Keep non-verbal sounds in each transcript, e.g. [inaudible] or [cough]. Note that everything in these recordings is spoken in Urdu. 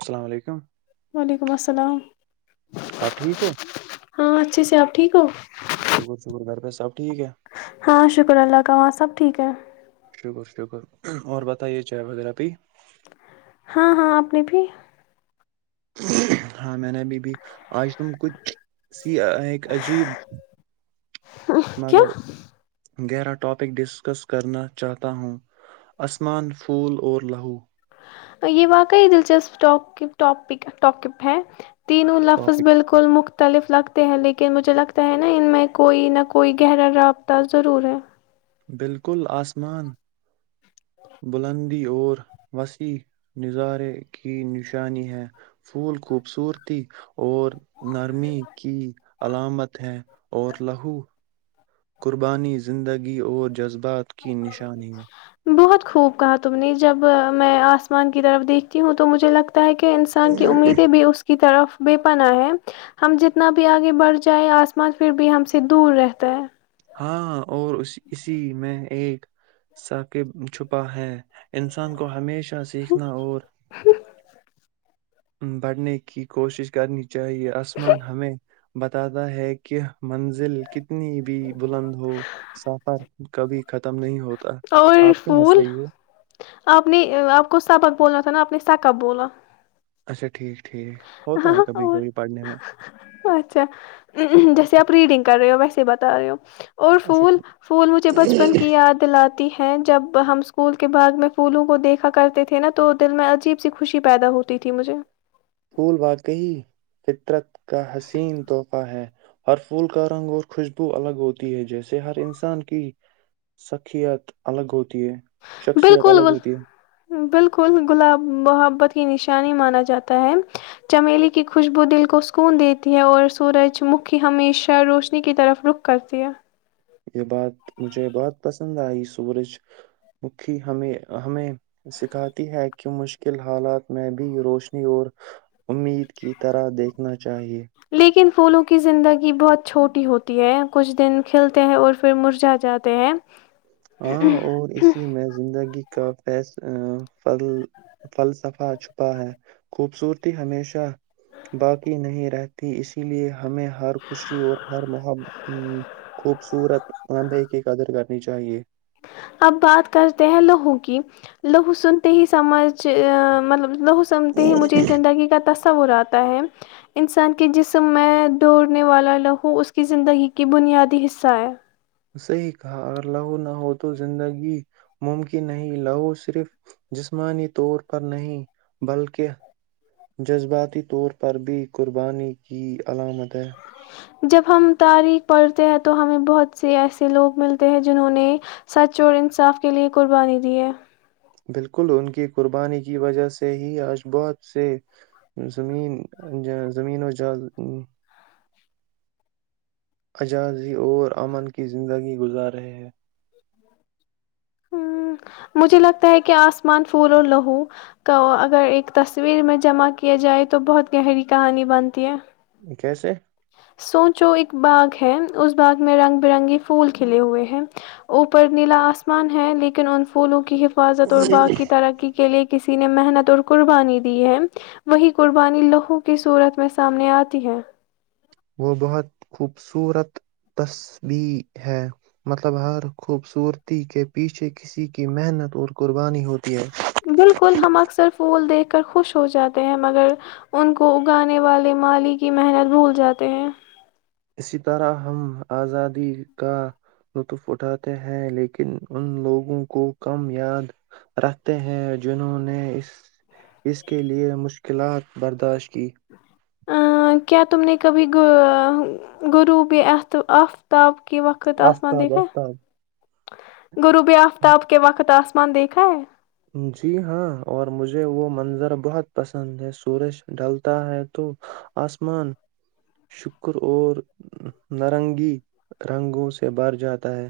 السلام علیکم وعلیکم السلام آپ ٹھیک ہو ہاں اچھے سے آپ ٹھیک ہو شکر شکر گھر پہ سب ٹھیک ہے ہاں شکر اللہ کا وہاں سب ٹھیک ہے شکر شکر اور بتائیے چائے وغیرہ بھی ہاں ہاں آپ نے بھی ہ ہاں میں نے ابھی بھی آج تم کچھ سی ایک عجیب مگر کیا گیرہ ٹاپک ڈسکس کرنا چاہتا ہوں آسمان پھول اور لہو یہ واقعی دلچسپ ٹاپپ ہے تینوں لفظ ٹاپک بالکل مخت مختلف لگتے ہیں لیکن مجھے لگتا ہے نا ان میں کوئی نہ کوئی گہرا رابطہ ضرور ہے بالکل آسمان بلندی اور وسیع نظارے کی نشانی ہے پھول خوبصورتی اور نرمی کی علامت ہے اور لہو قربانی زندگی اور جذبہ بات کی نشانی ہے بہت خوب کہا تم نے جب میں آسمان کی طرف دیکھتی ہوں تو مجھے لگتا ت کہہ انسان کی امیدیں بھی اس کی طرف بے پنا ہے ہم جتنا بھی آگے بڑھ جائےیں آسمان پھر بھی ہم سے دور رہتا ہے ہاں اور اس اسی میں ایک سااکب چھپا ہے انسان کو ہمیشہ سیکھنا اور بڑھنے کی کوشش کرنی چاہیے آسمان ہمیں بتاتا ہے کہ منزل کتنی بھی بلند ہو سفر کبھی خ اور پول آپ نے آپ کو سبق بولنا تھا نا آپ نے ت کا بلا [unintelligible] اچھا ٹھیک ٹھیک ہ ہوتا ہے کبھی کبھی پڑھنے میں اچھا جیسے آپ ریڈنگ کر رہے ہو ویسے سے بتا رہے ہو [unintelligible] اور اچھا پھول پھول مجھے بچپن ٹھیک کی یاد دلاتا جب ہم اسکول کے باگ میں پھولوں کو دیکھا کرتے تھے نا تو دل میں عجیب سی خوشی پیدا ہوتی تھی مجھے پھول واقعی فطرت کا حسین تحفہ ہے ہر پھول کا رنگ اور خوشبو الگ ہوتی ہے جیسے ہر انسان کی سخیت الگ ہوتی ہے شخصیت بالکل الگ ہوتی ہے بالکل گلاب محبت کی نش انی مانا جاتا ہے چمیلی کی خوشبو دل کو سکون دیتی ہے اور سورج مکھی ہمیشہ روشنی کی طرف رخ کرتی ہے یہ بات مجھے بہت پسند آئی سورج مکھی ہمیں ہمیں سکھاتی ہے کہ مشکل حالات میں بھی روشنی اور امید کی طرح دیکھنا چاہیے لیکن پھولوں کی زندگی بہت چھوٹی ہوتی ہے کچھ دن کھلتے ہیں اور پھر مرجا جاتے ہیں ہاں اور اسی میں زندگی کا فی ف فلسفہ چھپا ہے خوبصورتی ہمیشہ باقی نہیں رہتی اسی لیے ہمیں ہر خوشی اور ہر محب خوبصورت لمبے کی قدر کرنی چاہیے [unintelligible] اب بات کرتے ہیں لہو کی لہو سنتے ہی سمجھ مطلب ل سمتے ہی مجھے اس زندگی کا [unintelligible] ت سابراتا ہے انسان کے جسم میں دوڑنے والا لہو اس کی زندگی کی بنیادی حصہ ہے [unintelligible] سے ہی کہا اگر لہو نہ ہو تو زندگی ممکن نہیں لہو صرف جسمانی طور پر نہیں بلکہ جذباتی طور پر بھی قربانی کی علامت [unintelligible] جب ہم تاریخ پڑھتے ہیں تو ہمیں بہت سے ایسے لوگ ملتے ہیں جنہوں نے سچ اور انصاف کے لیے قربانی دی ہے [unintelligible] بالکل ان کی قربانی کی وجہ سے ہی آج بہت سے ز زمینوں ج [unintelligible] اجازی اور امن کی زندگی گزار رہے ہیں ہ مجھے لگتا ہے کہ آسمان پھول اور لہو کا اگر ایک تصویر میں جمع کیا جائے تو بہت گہری کہانی بنتی ہے کیسے [unintelligible] سوچو ایک باغ ہے اس باغ میں رنگ برنگی پھول کھلے ہوئے ہیں اوپر نیلا آسمان ہے لیکن ان پھولوں کی حف حفاظت اور باغ کی ترقی کے لیے [unintelligible] کسی نے محنت اور قربانی دی ہے وہی قربانی لہو کی صورت میں سامنے آتی ہے [unintelligible] وہ بہت خوبصورت تصبیح ہے مطلب ہر خوبصورتی کے پیچھے کسی کی محنت اور قربانی ہوتی ہے بالکل ہم اکثر پھول دیکھ کر خوش ہو جاتے ہیں مگر ان کو اگانے والے مالی کی محنت بھول جاتے ہیں [unintelligible] اسی طرح ہم آزادی کا لطف اٹھاتے ہیں لیکن ان لوگوں کو کم یاد رکھتے ہیں جنہوں نے اس کے لئے مشکلات برداشت کی ا کیا تم نے کبھی گغرو بی ات آفتاب [unintelligible] کے وقت آسمان آفتاب دیکھا آفتاب غروبی آفتاب کے وقت آسمان [unintelligible] مان دیکھا ہے [unintelligible] جی ہاں اور مجھے وہ منظر بہت پسند ہے سورج ڈلتا ہے تو آسمان شکر اور نارنگی رنگوں سے بر جاتا ہے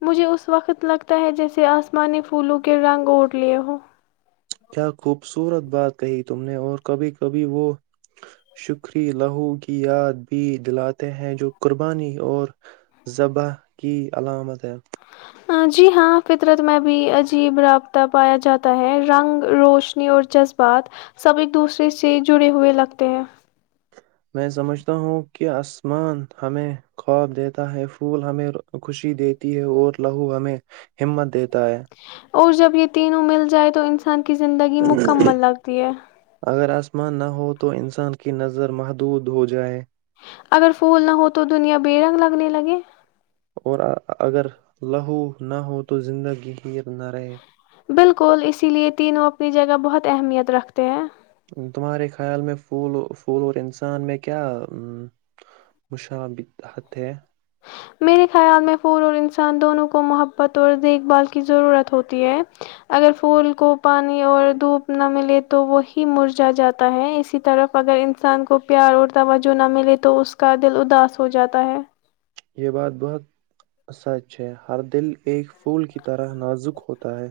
مجھے اس وقت لگتا ہے جیسے آسمانی پھولوں کے رنگ اوڑ لیے ہو کیا خوبصورت بات کہی تم نے اور کبھی کبھی وہ شکری لہو کی یاد بھی دلاتے ہیں جو قربانی اور ذبح کی علامت ہے جی ہاں فطرت میں بھی عجیب رابطہ پایا جاتا ہے رنگ روشنی اور جذبات سب ایک دوسرے سے جڑے ہوئے لگتے ہیں میں سمجھتا ہوں کہ آسمان ہمیں خواب دیتا ہے پھول ہمیں خوشی دی تی ہے اور لہو ہمیں [unintelligible] ہممت دیک دایںں [unintelligible] اور جب یہ تینوں مل جائے تو انسان [unintelligible] کی زندگی مکمل لگتی ہے [unintelligible] اتما نہ ہو تو انسان کی نظر محدود ہو جائے [unintelligible] اگر پھول نہ ہو تو دنیا بے رنگ لگنے لگے اور اگر لہو نہ ہو تو زندگی ہیر نہ رہے [unintelligible] بالکل اسی لیے تینوں اپنی جگہ بہت اہمیت رکھتے ہیں [unintelligible] تمہارے خیال میں پول پھول اور انسان میں کیا مشابت ہے میرے خیال میں پھول اور انسان دونوں کو محبت اور دیکھ بھال کی ضرورت ہوتی ہے اگر پھول کو پانی اور دھوپ نہ ملے تو وہی مرجا جاتا ہے اسی طرف اگر انسان کو پیار اور توجہ نہ ملے تو اس کا دل اداس ہو جاتا ہے یہ بات بہت سچ ہے ہر دل ایک پھول کی طرح نازک ہوتا ہے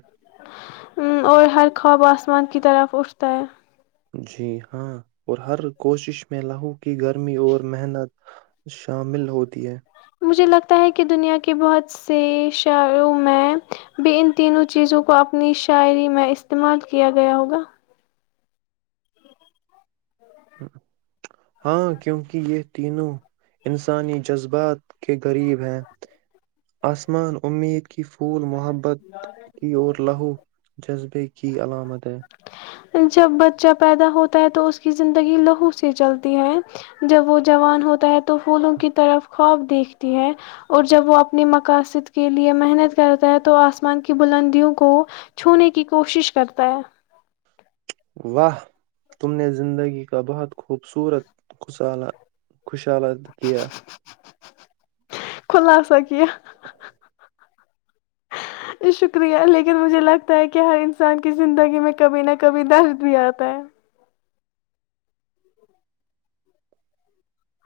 اور ہر خواب آسمان کی طرف اٹھتا ہے جی ہاں اور ہر کوشش میں لہو کی گرمی اور محنت شامل ہوتی ہے مجھے لگتا ہے کہ دنیا کے بہت سے شاعروں میں بھی ان تینوں چیزوں کو اپنی شاعری میں استعمال کیا گیا ہوگا ہاں کیونکہ یہ تینوں انسانی جذبات کے غریب ہیں آسمان امید کی پھول محبت کی اور لہو جذبے کی علامت ہے جب بچہ پیدا ہوتا ہے تو اس کی زندگی لہو سے چلتی ہے جب وہ جوان ہوتا ہے تو پھولوں کی طرف خواب دیکھ اور جب وہ اپنے مقاصد کے لیے محنت کرتا ہے تو آسمان کی بلندیوں کو چھونے کی کوشش کرتا ہے واہ تم نے زندگی کا بہت خوبصورت خسالہ خوشالہ کیا خلاصہ کیا شکریہ لیکن مجھے لگتا ہے کہ ہر انسان کی زندگی میں کبھی نہ کبھی درد بھی آتا ہے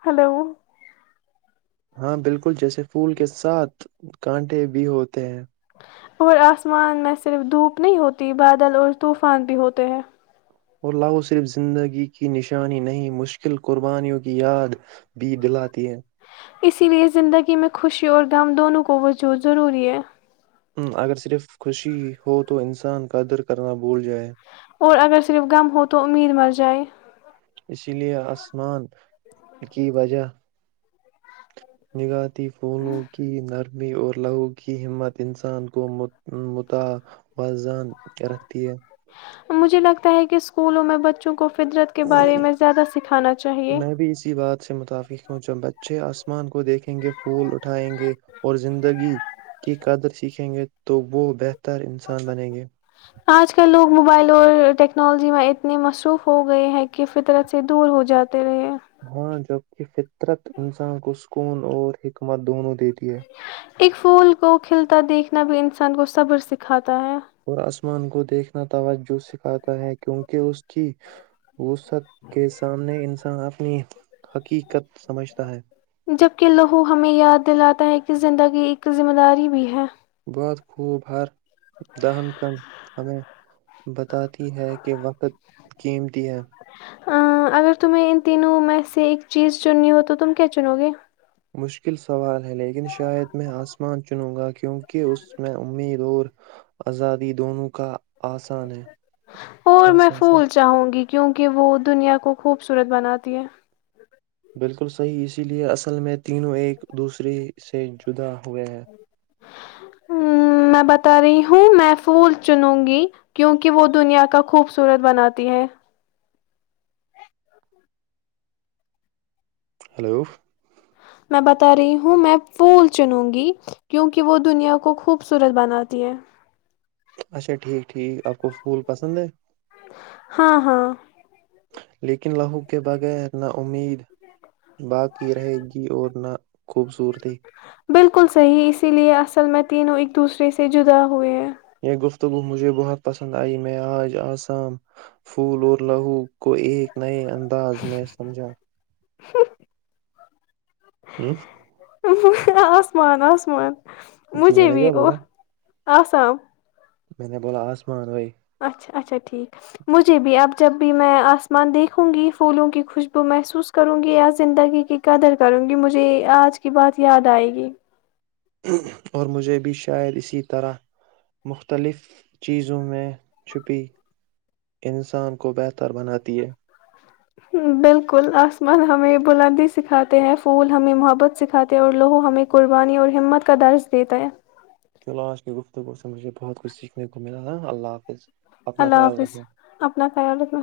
ہلو [inaudible] ہاں بالکل جیسے پھول کے ساتھ کانٹے بھی ہوتے ہیں اور آسمان میں صرف دھوپ نہیں ہوتی بادل اور طوفان بھی ہوتے ہیں اور لاہور صرف زندگی کی نشانی نہیں، مشکل قربانیوں کی یاد بھی دلاتی ہے اسی لیے زندگی میں خوشی اور غم دونوں کو وجود ضروری ہے ہ اگر صرف خوشی ہو تو انسان قدر کرنا بھول جائے اور اگر صرف غم ہو تو امید مر جائے اسی لیے آسمان کی وجہ نگاہ پھولوں کی نرک می اور لہو کی ہمت انسان کو متوزان رکھتی ہے مجھے لگتا ہے کہ اسکولوں میں بچوں کو فدرت کے ہے بارے میں زیادہ سکھانا چاہیئے سونچ بچے آسمان کو دیکھیں گے پھول اٹھائیں گے اور زندگی کی قدر سیکھیں گے تو و بیتھ تر انسان بنیں گے آج کل لوگ موبائل اور ٹیکنالوجی میں اتنے مصروف ہو گئے ہیں کہ فطرت سے دور ہو جاتا ہاں جو کہ ف قطرت انسان کو سکون اور حکمت دونوں دت ایک پھول کو کھلتا دیکھ ن نہ ب ا انسان گو صبر سکھاتا کتاایاں اور کو دیکھنا توجہ سکھاتا ہے کیونکہ اس کی وسط کے سامنے انسان اپنی حقیقت سمجھتا ہے جبک لہو ہمیں یاد دلاتا ہے کہ زندگی یہ ایک ذمہ داری بھی ہے بعت خوب ہر دہن کن ہمیں بتاتی ہے کہ وقت قیمتی ہے اگر تمہیں ان تینوں میں سے ایک چیز چننی ہو تو تم کیا چنو گے مشکل سوال ہے لیکن شاید میں آسمان چنوں گا کیوںہ [unintelligible] کہ اس میں امید اور [unintelligible] آزادی دونوں کا [unintelligible] ہے اور میں احساس ہے پھول چاہوں گی کیونکہ وہ دنیا کو خوبصورت بناتا [unintelligible] تی ہے [unintelligible] بالکل صحیح اسی لیے اصل میں تینوں ایک دوسرے سے جدا [unintelligible] ہ میں بتا رہی ہوں [unintelligible] ہوں میں پھول چنوں گی کیونک وہ دنیا کا خوبصورت بناتی ہے [unintelligible] ہلو [inaudible] میں بتا رہی ہوں میں پھول چنوں گی کیونکہ وہ دنیا کو خوبصورت بناتی ہے [unintelligible] اچھا ٹھیک ٹھیک آپ کو پھول پسند ہے [unintelligible] ہاں ہاں [unintelligible] لیکن لہو کے بغیر نہ امید باقی رہے گی اور نہ [unintelligible] بالکل صحیح اسی لیے اصل میں تینوں [unintelligible] دوسرے سے جدا ہوئے ہے [unintelligible] یہ گفتگو مجھے بہت پسند آئی میں آج آسام پھول اور لہو کو ایک نئے ان [unintelligible] انداز میں سمجھا [unintelligible] ا آسمان آسمان [inaudible] جی میں مجھے نے بھی کیا او بولا [unintelligible] آسام [inaudible] میں نے بولا آسمان بھائی [unintelligible] اچھا اچھا ٹھیک مجھے بھی اب جب بھی میں آسمان دیکھوں گی پھولوں کی خوشبو محسوس کروں گی یا زندگی کی قدر کروں گی مجھے آج کی بات یاد آئے گی [unintelligible] اور مجھے بھی شاید اسی طرح مختلف چیزوں میں چھپی انسان کو بہتر بناتی ہے بالکل آسمان ہمیں بلندی سکھاتے ہیں پھول ہمیں محبت سکھاتے ہیں اور لوہو ہمیں قربانی اور ہمت کا درس دیتا ہے تو آج کی گفتگو سے مجھے بہت کچھ سیکھنے کو ملا تھا اللہ حافظ اپنا اللہ خیال حافظ رکھنا اپنا خیال رکھنا